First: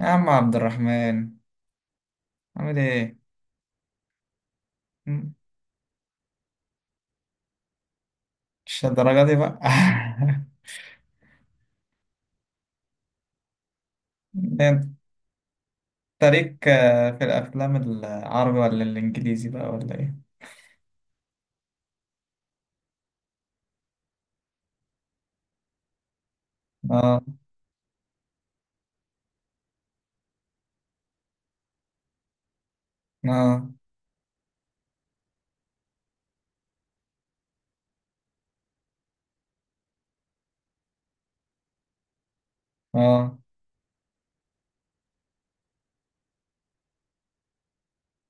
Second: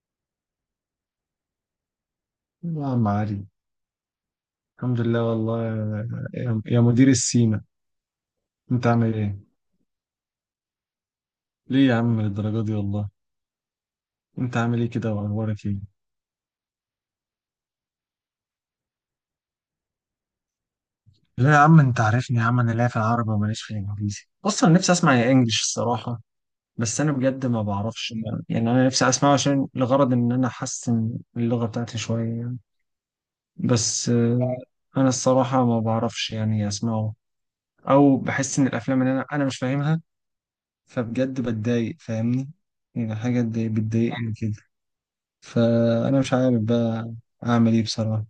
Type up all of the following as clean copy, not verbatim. يا عم عبد الرحمن، عامل يا عم ايه؟ علي، الحمد لله مم. والله. يا مدير السيما، مش انت عامل الدرجة دي ايه؟ بقى. ليه يا عم للدرجة دي والله؟ انت ده عامل انت ايه كده، واخبارك ايه؟ ليك، في الأفلام العربي ولا الإنجليزي بقى ولا ايه؟ لا يا عم، انت عارفني يا عم. انا لا في العربي وماليش في الانجليزي، اصلا نفسي اسمع يا انجلش الصراحة. بس انا اه، بجد ما بعرفش. يعني انا نفسي اسمعه عشان لغرض ان انا احسن اللغة بتاعتي شوية يعني. اه، بس انا الصراحة ما بعرفش يعني اسمعه، او بحس ان الافلام اللي انا مش فاهمها، فبجد بتضايق. فاهمني؟ يعني اه. حاجة بتضايقني كده. فانا مش عارف بقى اعمل ايه بصراحه.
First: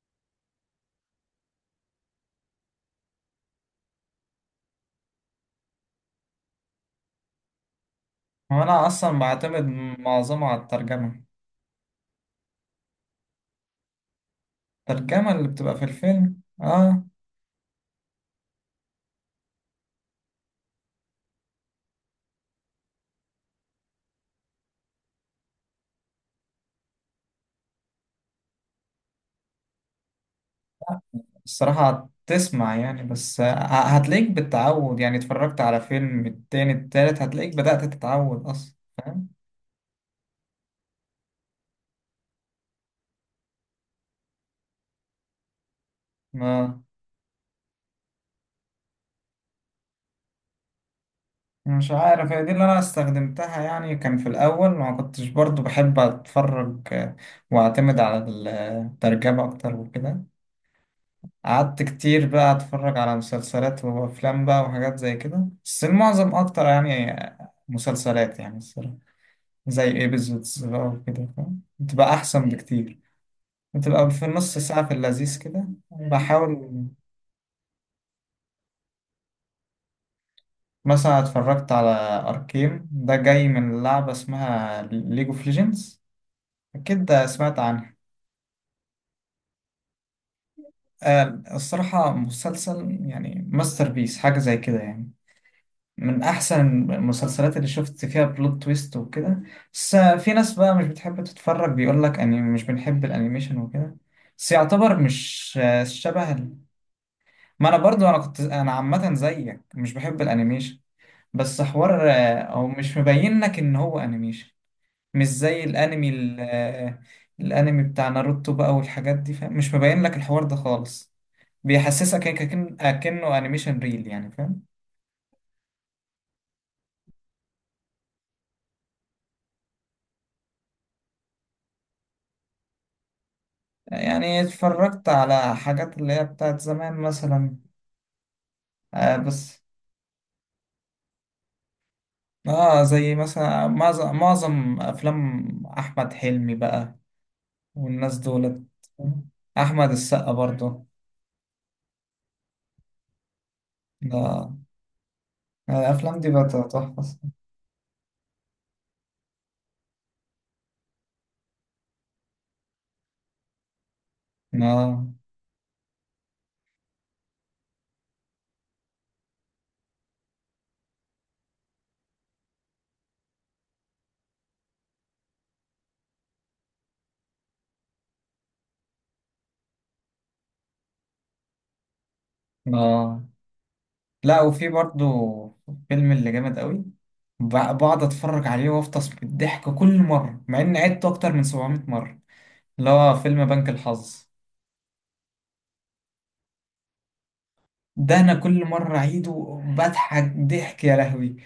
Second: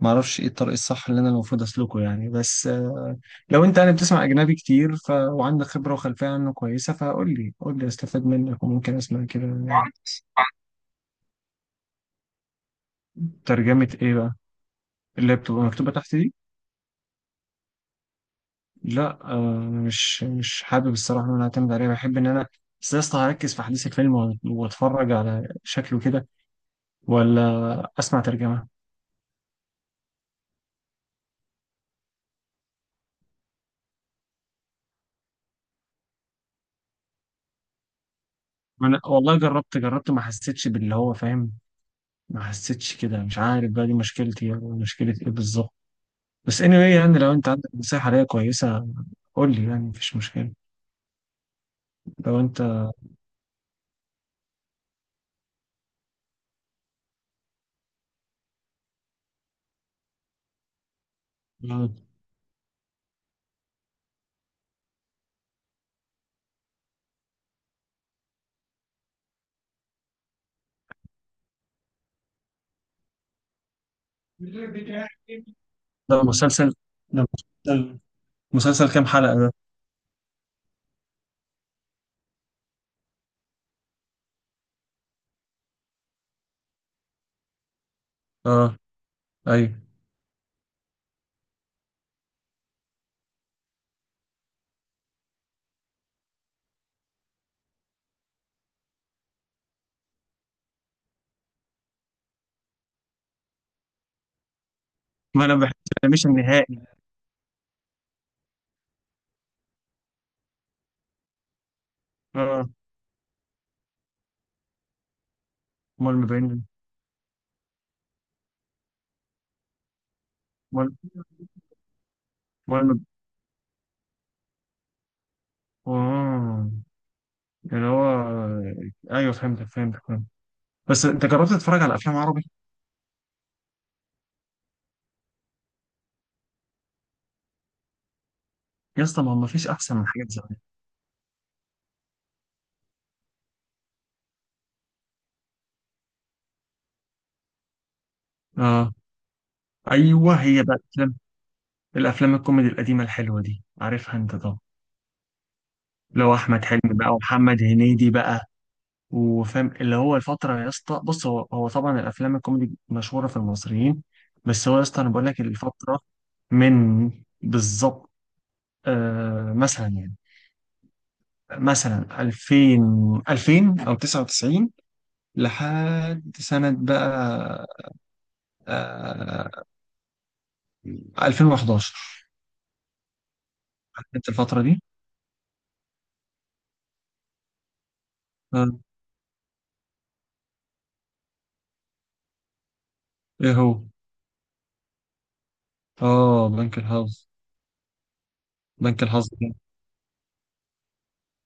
ما اعرفش ايه الطريق الصح اللي انا المفروض اسلكه يعني، بس لو انت يعني بتسمع اجنبي كتير وعندك خبره وخلفيه عنه كويسه، فقول لي قول لي استفاد هو منك أنا وممكن أصلا اسمع كده بعتمد يعني. معظمه على الترجمة ترجمه ايه بقى؟ الترجمة اللي هي اللي بتبقى بتبقى في مكتوبه تحت دي. الفيلم. اه. لا، مش حابب الصراحه ان انا اعتمد عليها، بحب ان انا بس يا اسطى هركز في احداث الفيلم واتفرج على شكله كده، ولا اسمع ترجمه. الصراحة تسمع يعني بس، هتلاقيك بالتعود، يعني اتفرجت على فيلم التاني التالت هتلاقيك بدأت تتعود أصلا، أنا فاهم؟ والله جربت، ما حسيتش باللي هو فاهم، ما حسيتش كده، مش عارف بقى دي مشكلتي أو مشكلة إيه بالظبط. بس anyway، آه. يعني لو أنت عندك نصيحة ليا كويسة قول لي، يعني مفيش مشكلة. مش عارف، لو هي دي اللي انا أنت. استخدمتها يعني. كان في الاول ما كنتش برضو بحب اتفرج واعتمد على الترجمة اكتر وكده. قعدت كتير بقى اتفرج على مسلسلات وافلام بقى وحاجات زي كده، بس المعظم اكتر يعني مسلسلات يعني الصراحة. زي ايبيزودز بقى وكده، فاهم؟ بتبقى احسن بكتير، بتبقى في نص ساعة في اللذيذ كده ده مسلسل بحاول. ده مسلسل. مسلسل كام حلقة ده؟ مثلا اتفرجت على اركين، ده جاي من لعبة اسمها ليج اوف ليجندز، أكيد سمعت عنها. اه ايوه. الصراحة مسلسل يعني ماستر بيس، حاجة زي كده يعني، من أحسن المسلسلات اللي شفت فيها بلوت تويست وكده. بس في ناس بقى مش بتحب تتفرج، بيقول لك أني مش بنحب الأنيميشن وكده. بس يعتبر ما انا مش بحس مش شبه النهائي. ما أنا برضو أنا عامة زيك مش بحب الأنيميشن. بس حوار، أو اه. مش مبين لك إن هو أنيميشن. مش زي الأنمي امال ما بين. الأنمي بتاع ناروتو بقى والحاجات دي، فاهم؟ مش مبين لك الحوار ده امال خالص. بيحسسك هيك كأن- امال. كأنه أنيميشن ريل يعني، فاهم. اه اللي هو. ايوه، فهمتك فهمت. بس انت جربت تتفرج على افلام عربي؟ يعني اتفرجت على حاجات اللي هي بتاعت زمان مثلا. يا آه. اسطى، ما هو ما بس فيش احسن من حاجات زمان. اه، زي مثلا معظم أفلام أحمد حلمي بقى والناس دولت. اه أحمد السقا ايوه، هي بقى برضه. الافلام، الكوميدي القديمه الحلوه دي، عارفها انت لا. طبعا. الأفلام دي لو بقت احمد حلمي تحفة. بقى ومحمد هنيدي بقى، وفاهم اللي هو الفتره. يا اسطى بص، هو طبعا الافلام الكوميدي مشهوره في المصريين. بس هو يا اسطى لا، انا بقول لك الفتره من بالظبط، مثلا يعني، مثلا 2000 او 99، لحد سنه بقى آه 2011. لا، عارف انت لا. الفتره وفي دي؟ برضه فيلم اللي جامد قوي. ب- بقعد أتفرج آه عليه وأفطس بالضحك كل مرة مع إني عدته أكتر من 700 مرة. اللي هو فيلم ايه بنك هو؟ الحظ. اه، بنك الحظ. ده انا كل مره بنك الحظ. اعيده بضحك ضحك يا لهوي،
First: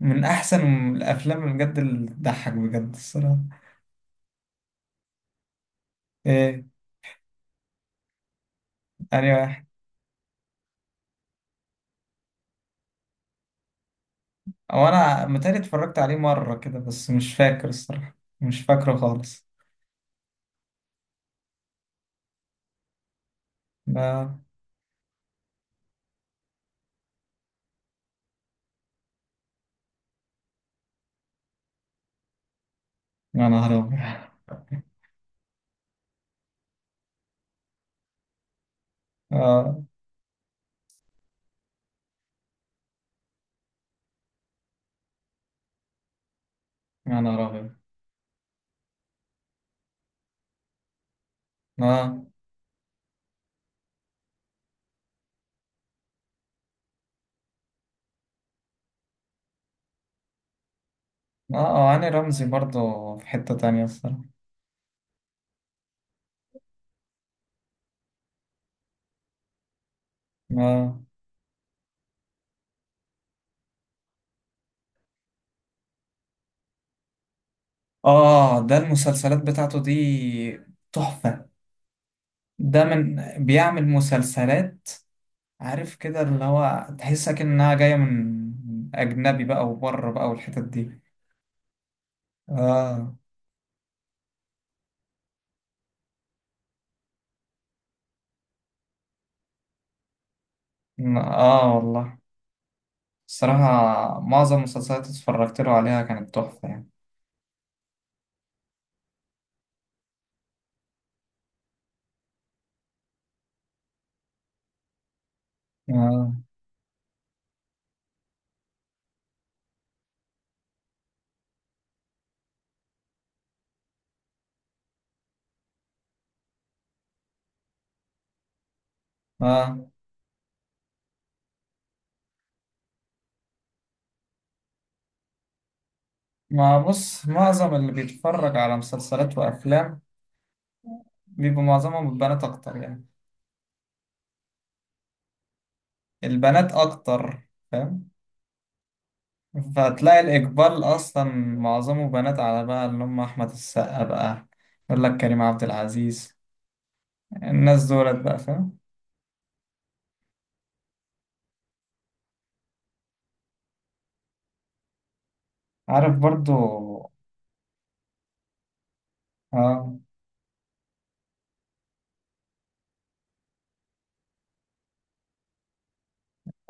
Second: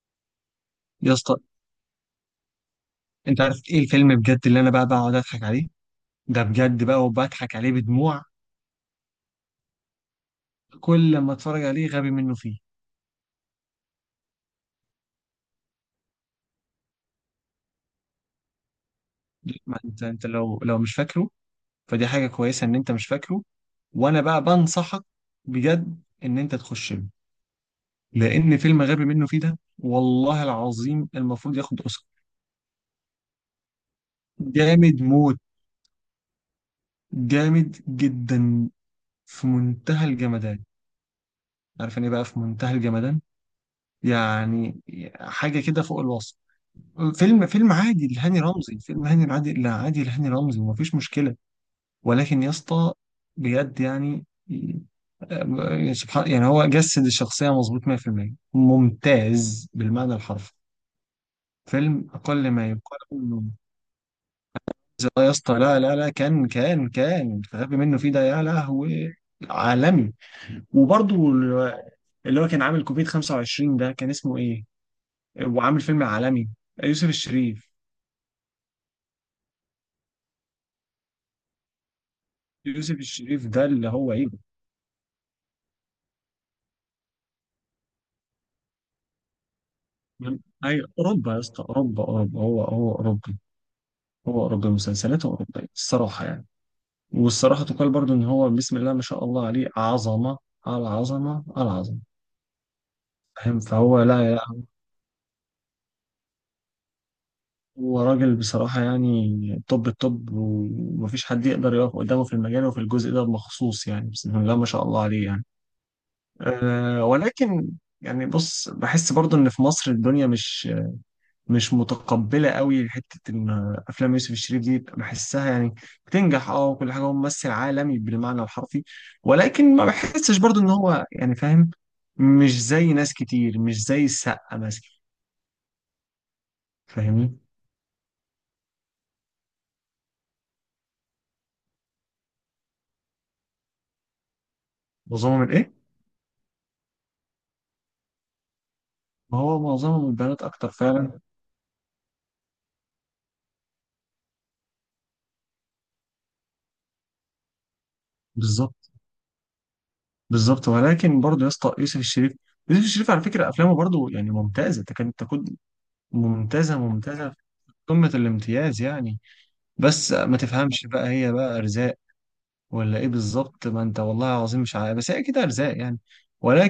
من احسن يا اسطى، الافلام اللي بجد اللي بتضحك بجد الصراحه. انت عارف ايه الفيلم بجد اللي انا بقى بقعد اضحك عليه؟ ده ايه. بجد بقى وبضحك عليه بدموع انا واحد. كل ما اتفرج عليه، غبي منه فيه. او انا متهيألي اتفرجت عليه مره كده بس مش فاكر الصراحه، مش فاكره خالص. ما انت لو مش فاكره، فدي حاجه كويسه ان انت مش فاكره. وانا لا. بقى بنصحك بجد ان انت تخش له، لان فيلم غبي منه فيه ده، والله العظيم المفروض ياخد اوسكار. يا نهار ابيض. جامد موت، جامد جدا، في اه. منتهى الجمدان. عارف يعني ايه بقى في منتهى الجمدان؟ يعني حاجه كده فوق الوصف. يا نهار فيلم ابيض. عادي لهاني رمزي، فيلم هاني العادي، لا عادي لهاني رمزي، مفيش مشكلة. اه، ولكن يا اسطى بجد يعني، سبحان. يعني هو جسد الشخصية مظبوط 100% ممتاز بالمعنى الحرفي. اه. هاني فيلم رمزي أقل ما يقال برضه في إنه، حته تانية الصراحه. يا اسطى لا لا لا، كان الغبي منه فيه ده يا لهوي، عالمي. اه، وبرضه اللي هو كان عامل كوفيد 25. ده كان اسمه إيه؟ وعامل فيلم عالمي. يوسف الشريف. اه. ده المسلسلات بتاعته دي تحفه، ده يوسف من الشريف ده بيعمل اللي هو ايه؟ مسلسلات. عارف كده اللي هو تحسها كأنها جاية من أجنبي بقى وبره بقى من- والحتت أي دي. أوروبا يا اسطى، أوروبا، أوروبا، هو آه. أوروبي، هو أوروبي، مسلسلاته أوروبية الصراحة يعني. والصراحة تقال برضو إن هو بسم الله ما شاء الله عليه، عظمة على عظمة على عظمة. والله فاهم؟ فهو الصراحة، لا معظم لا، المسلسلات اللي اتفرجت له عليها كانت تحفة يعني. هو راجل بصراحة يعني توب التوب، ومفيش حد يقدر يقف قدامه في المجال وفي الجزء ده بمخصوص يعني، بسم الله ما شاء الله عليه يعني. آه، أه ولكن، يعني بص بحس برضو إن في مصر الدنيا مش متقبله قوي، حته ان افلام يوسف الشريف دي بحسها يعني بتنجح، اه وكل حاجه، هو ممثل عالمي بالمعنى الحرفي. ولكن ما آه. بحسش برضو ان هو يعني، فاهم؟ مش زي ناس كتير، مش زي السقا مثلا، ما بص، فاهمني؟ معظم اللي بيتفرج على مسلسلات وأفلام بيبقى معظمهم البنات أكتر يعني. معظمهم الايه؟ البنات أكتر، فاهم. ما هو معظمهم فتلاقي البنات اكتر الإقبال فعلا. أصلا معظمه بنات على بقى اللي هم أحمد السقا بقى، يقول لك كريم عبد العزيز، الناس دولت بقى، بالظبط، فاهم. بالظبط، ولكن برضو يا اسطى يوسف الشريف، على فكره افلامه برضو يعني ممتازه، تكاد تكون عارف ممتازه، برضو. ممتازه في قمه الامتياز يعني. اه، بس ما تفهمش بقى، هي بقى ارزاق ولا ايه بالظبط، ما انت والله العظيم مش عارف، بس هي كده ارزاق يعني.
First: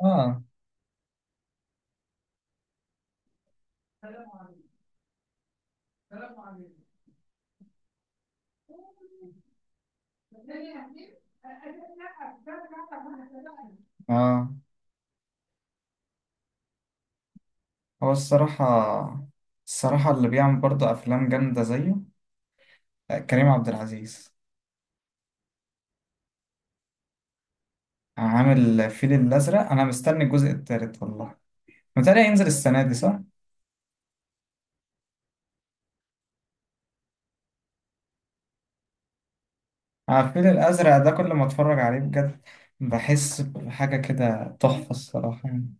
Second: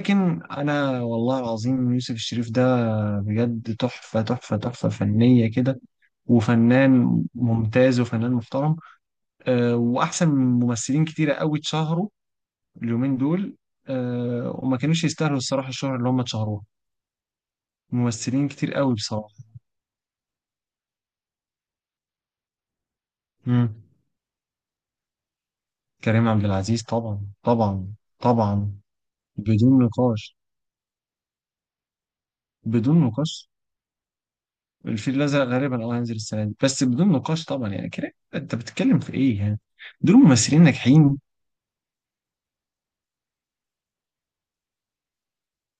اه، انا والله العظيم، يوسف الشريف ده بجد تحفه، تحفه، تحفه فنيه كده، وفنان ممتاز وفنان محترم. أه، واحسن من ممثلين كتيره قوي اتشهروا اليومين دول، أه اه. وما كانوش يستاهلوا الصراحه الشهره اللي هم اتشهروها، هو ممثلين كتير قوي الصراحة بصراحه. الصراحة اللي بيعمل برضو أفلام جامدة زيه كريم عبد مم. العزيز. كريم عبد العزيز طبعا، طبعا، طبعا، عامل الفيل الأزرق، بدون أنا مستني نقاش، الجزء التالت والله. متهيألي هينزل السنة دي بدون صح؟ نقاش. الفيل الأزرق غالبا اه هينزل السنة دي، بس بدون نقاش طبعا. يعني كده انت بتتكلم في ايه يعني؟ دول الفيل ممثلين الأزرق ده ناجحين، كل ما أتفرج عليه بجد، بحس بحاجة كده تحفة الصراحة يعني.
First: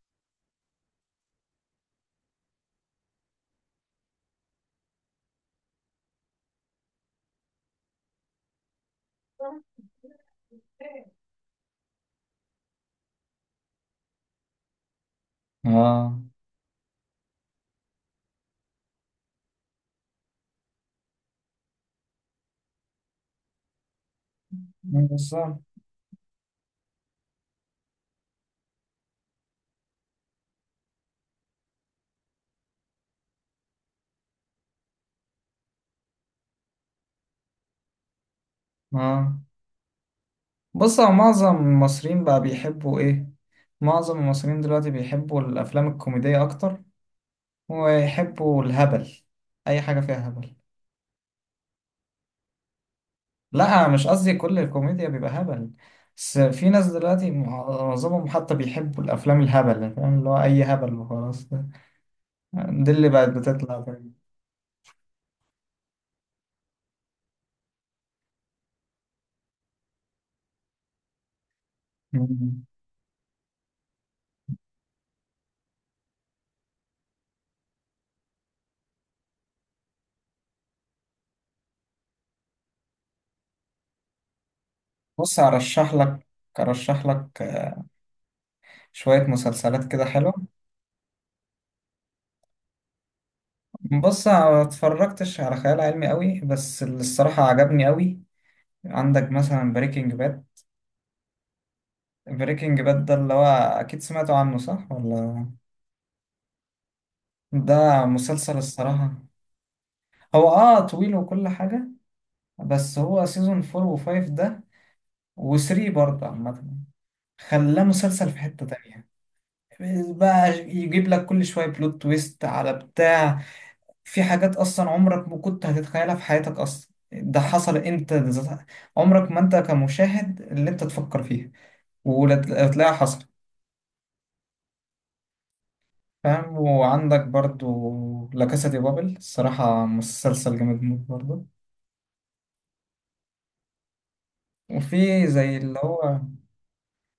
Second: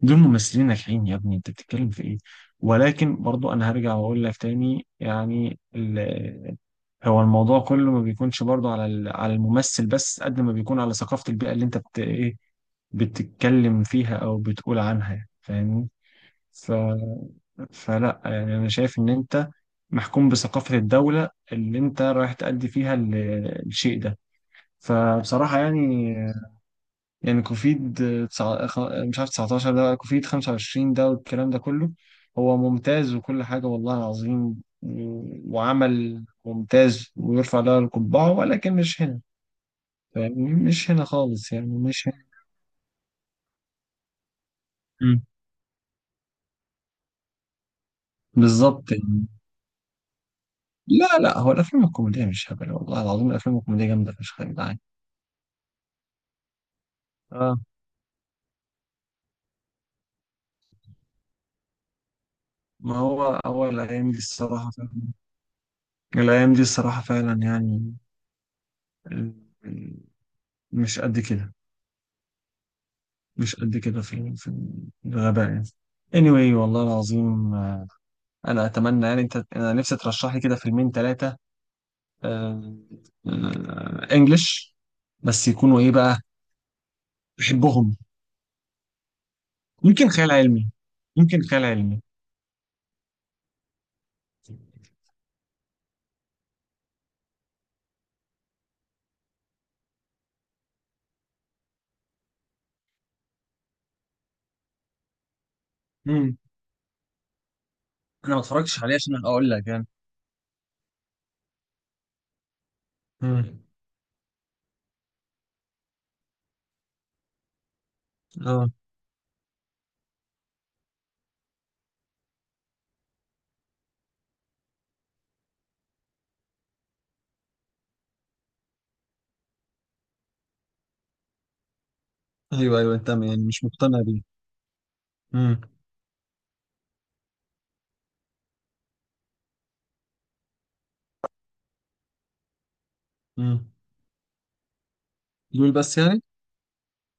دول ممثلين ناجحين يا ابني، انت بتتكلم في ايه؟ ولكن برضو انا هرجع واقول لك تاني يعني، هو الموضوع كله ما بيكونش برضو على على الممثل، بس قد ما بيكون على ثقافة البيئة اللي انت بت ايه بتتكلم فيها او بتقول عنها يعني، فاهمني؟ اه. ف... فلا يعني، انا شايف ان انت محكوم بثقافة الدولة اللي انت رايح تأدي فيها الشيء ده، فبصراحة بالظبط. يعني. يعني كوفيد مش عارف، 19 ده، كوفيد 25 ده والكلام ده كله، هو ممتاز وكل حاجة والله العظيم، وعمل ممتاز ويرفع له القبعة، ولكن مش هنا. اه. فاهمني؟ مش بص، هنا هو خالص معظم يعني، مش هنا. المصريين بقى بيحبوا إيه؟ معظم المصريين دلوقتي مم. بيحبوا الأفلام الكوميدية أكتر، ويحبوا بالظبط الهبل، يعني. أي حاجة فيها هبل. لا لا، هو الأفلام الكوميدية مش هبل والله العظيم، الأفلام لا، الكوميدية أنا مش جامدة قصدي فشخ يا كل جدعان. الكوميديا بيبقى هبل. بس في ناس دلوقتي اه، معظمهم حتى بيحبوا الأفلام الهبل، فاهم، اللي هو أي هبل وخلاص، ده دي ما اللي بقت هو بتطلع، الأيام فاهم؟ دي الصراحة فعلا، الأيام دي الصراحة فعلا يعني، ال- ال- مش قد كده، مم. مش قد كده في الغباء يعني. anyway والله العظيم، انا اتمنى يعني انت، انا نفسي ترشح لي كده فيلمين ثلاثه انجلش، بص، بس يكونوا ايه أرشح بقى لك، أرشح لك بحبهم، شوية مسلسلات كده يمكن خيال حلوة. علمي، يمكن خيال علمي. بص، أنا ما اتفرجتش على خيال علمي قوي، بس اللي الصراحة عجبني قوي، عندك مثلا بريكنج باد. بريكنج باد ده اللي هو أكيد سمعتوا عنه، صح ولا؟ امم ده انا ما مسلسل اتفرجتش عليه الصراحة. عشان اقول لك يعني. هو اه طويل وكل حاجة، بس هو سيزون امم 4 و5 ده و3 برضه عامة، خلاه مسلسل في حتة اه تانية. بقى يجيب لك كل شوية بلوت تويست على بتاع، في حاجات أصلا عمرك ما كنت هتتخيلها في حياتك أصلا ده حصل أنت عمرك ما أنت كمشاهد اللي أنت تفكر فيها، ايوه وتلاقيها ايوه، انت حصل. يعني مش مقتنع بيه. امم فاهم، وعندك برضو لا كاسا دي بابل، الصراحة مسلسل جامد موت برضو. امم وفي زي دول اللي بس هو يعني.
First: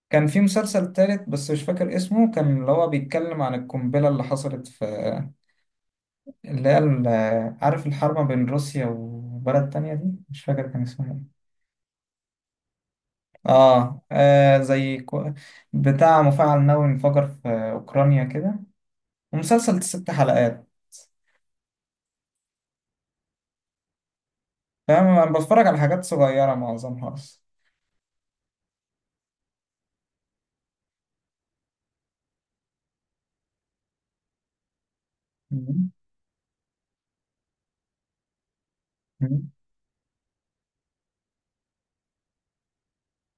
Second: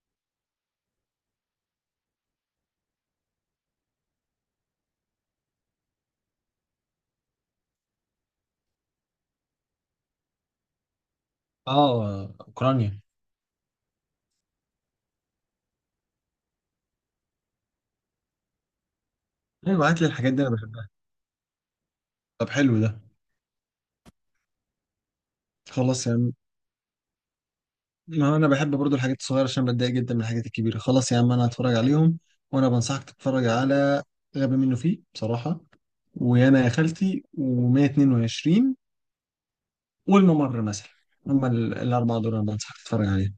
كان في مسلسل تالت بس مش فاكر اسمه، كان اللي هو بيتكلم عن القنبلة اللي حصلت في اللي هي ال- عارف الحرب بين روسيا وبلد تانية دي، مش فاكر كان اسمه ايه. اه اوكرانيا. اه، بتاع مفاعل نووي انفجر في أوكرانيا كده، ومسلسل ايوه هات لي ست الحاجات دي، انا حلقات بحبها. طب حلو ده. فاهم، انا بتفرج على حاجات خلاص يا عم، صغيرة معظمها اصلا. ما انا بحب برضو الحاجات الصغيره عشان بتضايق جدا من الحاجات الكبيره، خلاص يا عم انا هتفرج عليهم. وانا بنصحك تتفرج على غبي منه فيه بصراحه، مم. ويانا يا خالتي و122 مم. والممر مثلا، هم الاربعه دول انا بنصحك تتفرج عليهم.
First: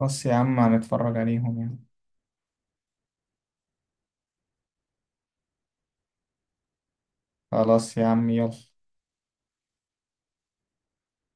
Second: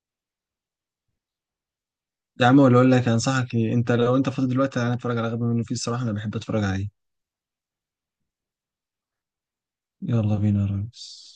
خلاص يا عم هنتفرج عليهم يعني. يا عم، ولا اقول لك انصحك إيه؟ انت لو انت فاضي دلوقتي، انا اتفرج على غبي منه فيه الصراحه، انا بحب اتفرج عليه. خلاص يا عم، يلا. يلا بينا يا ريس.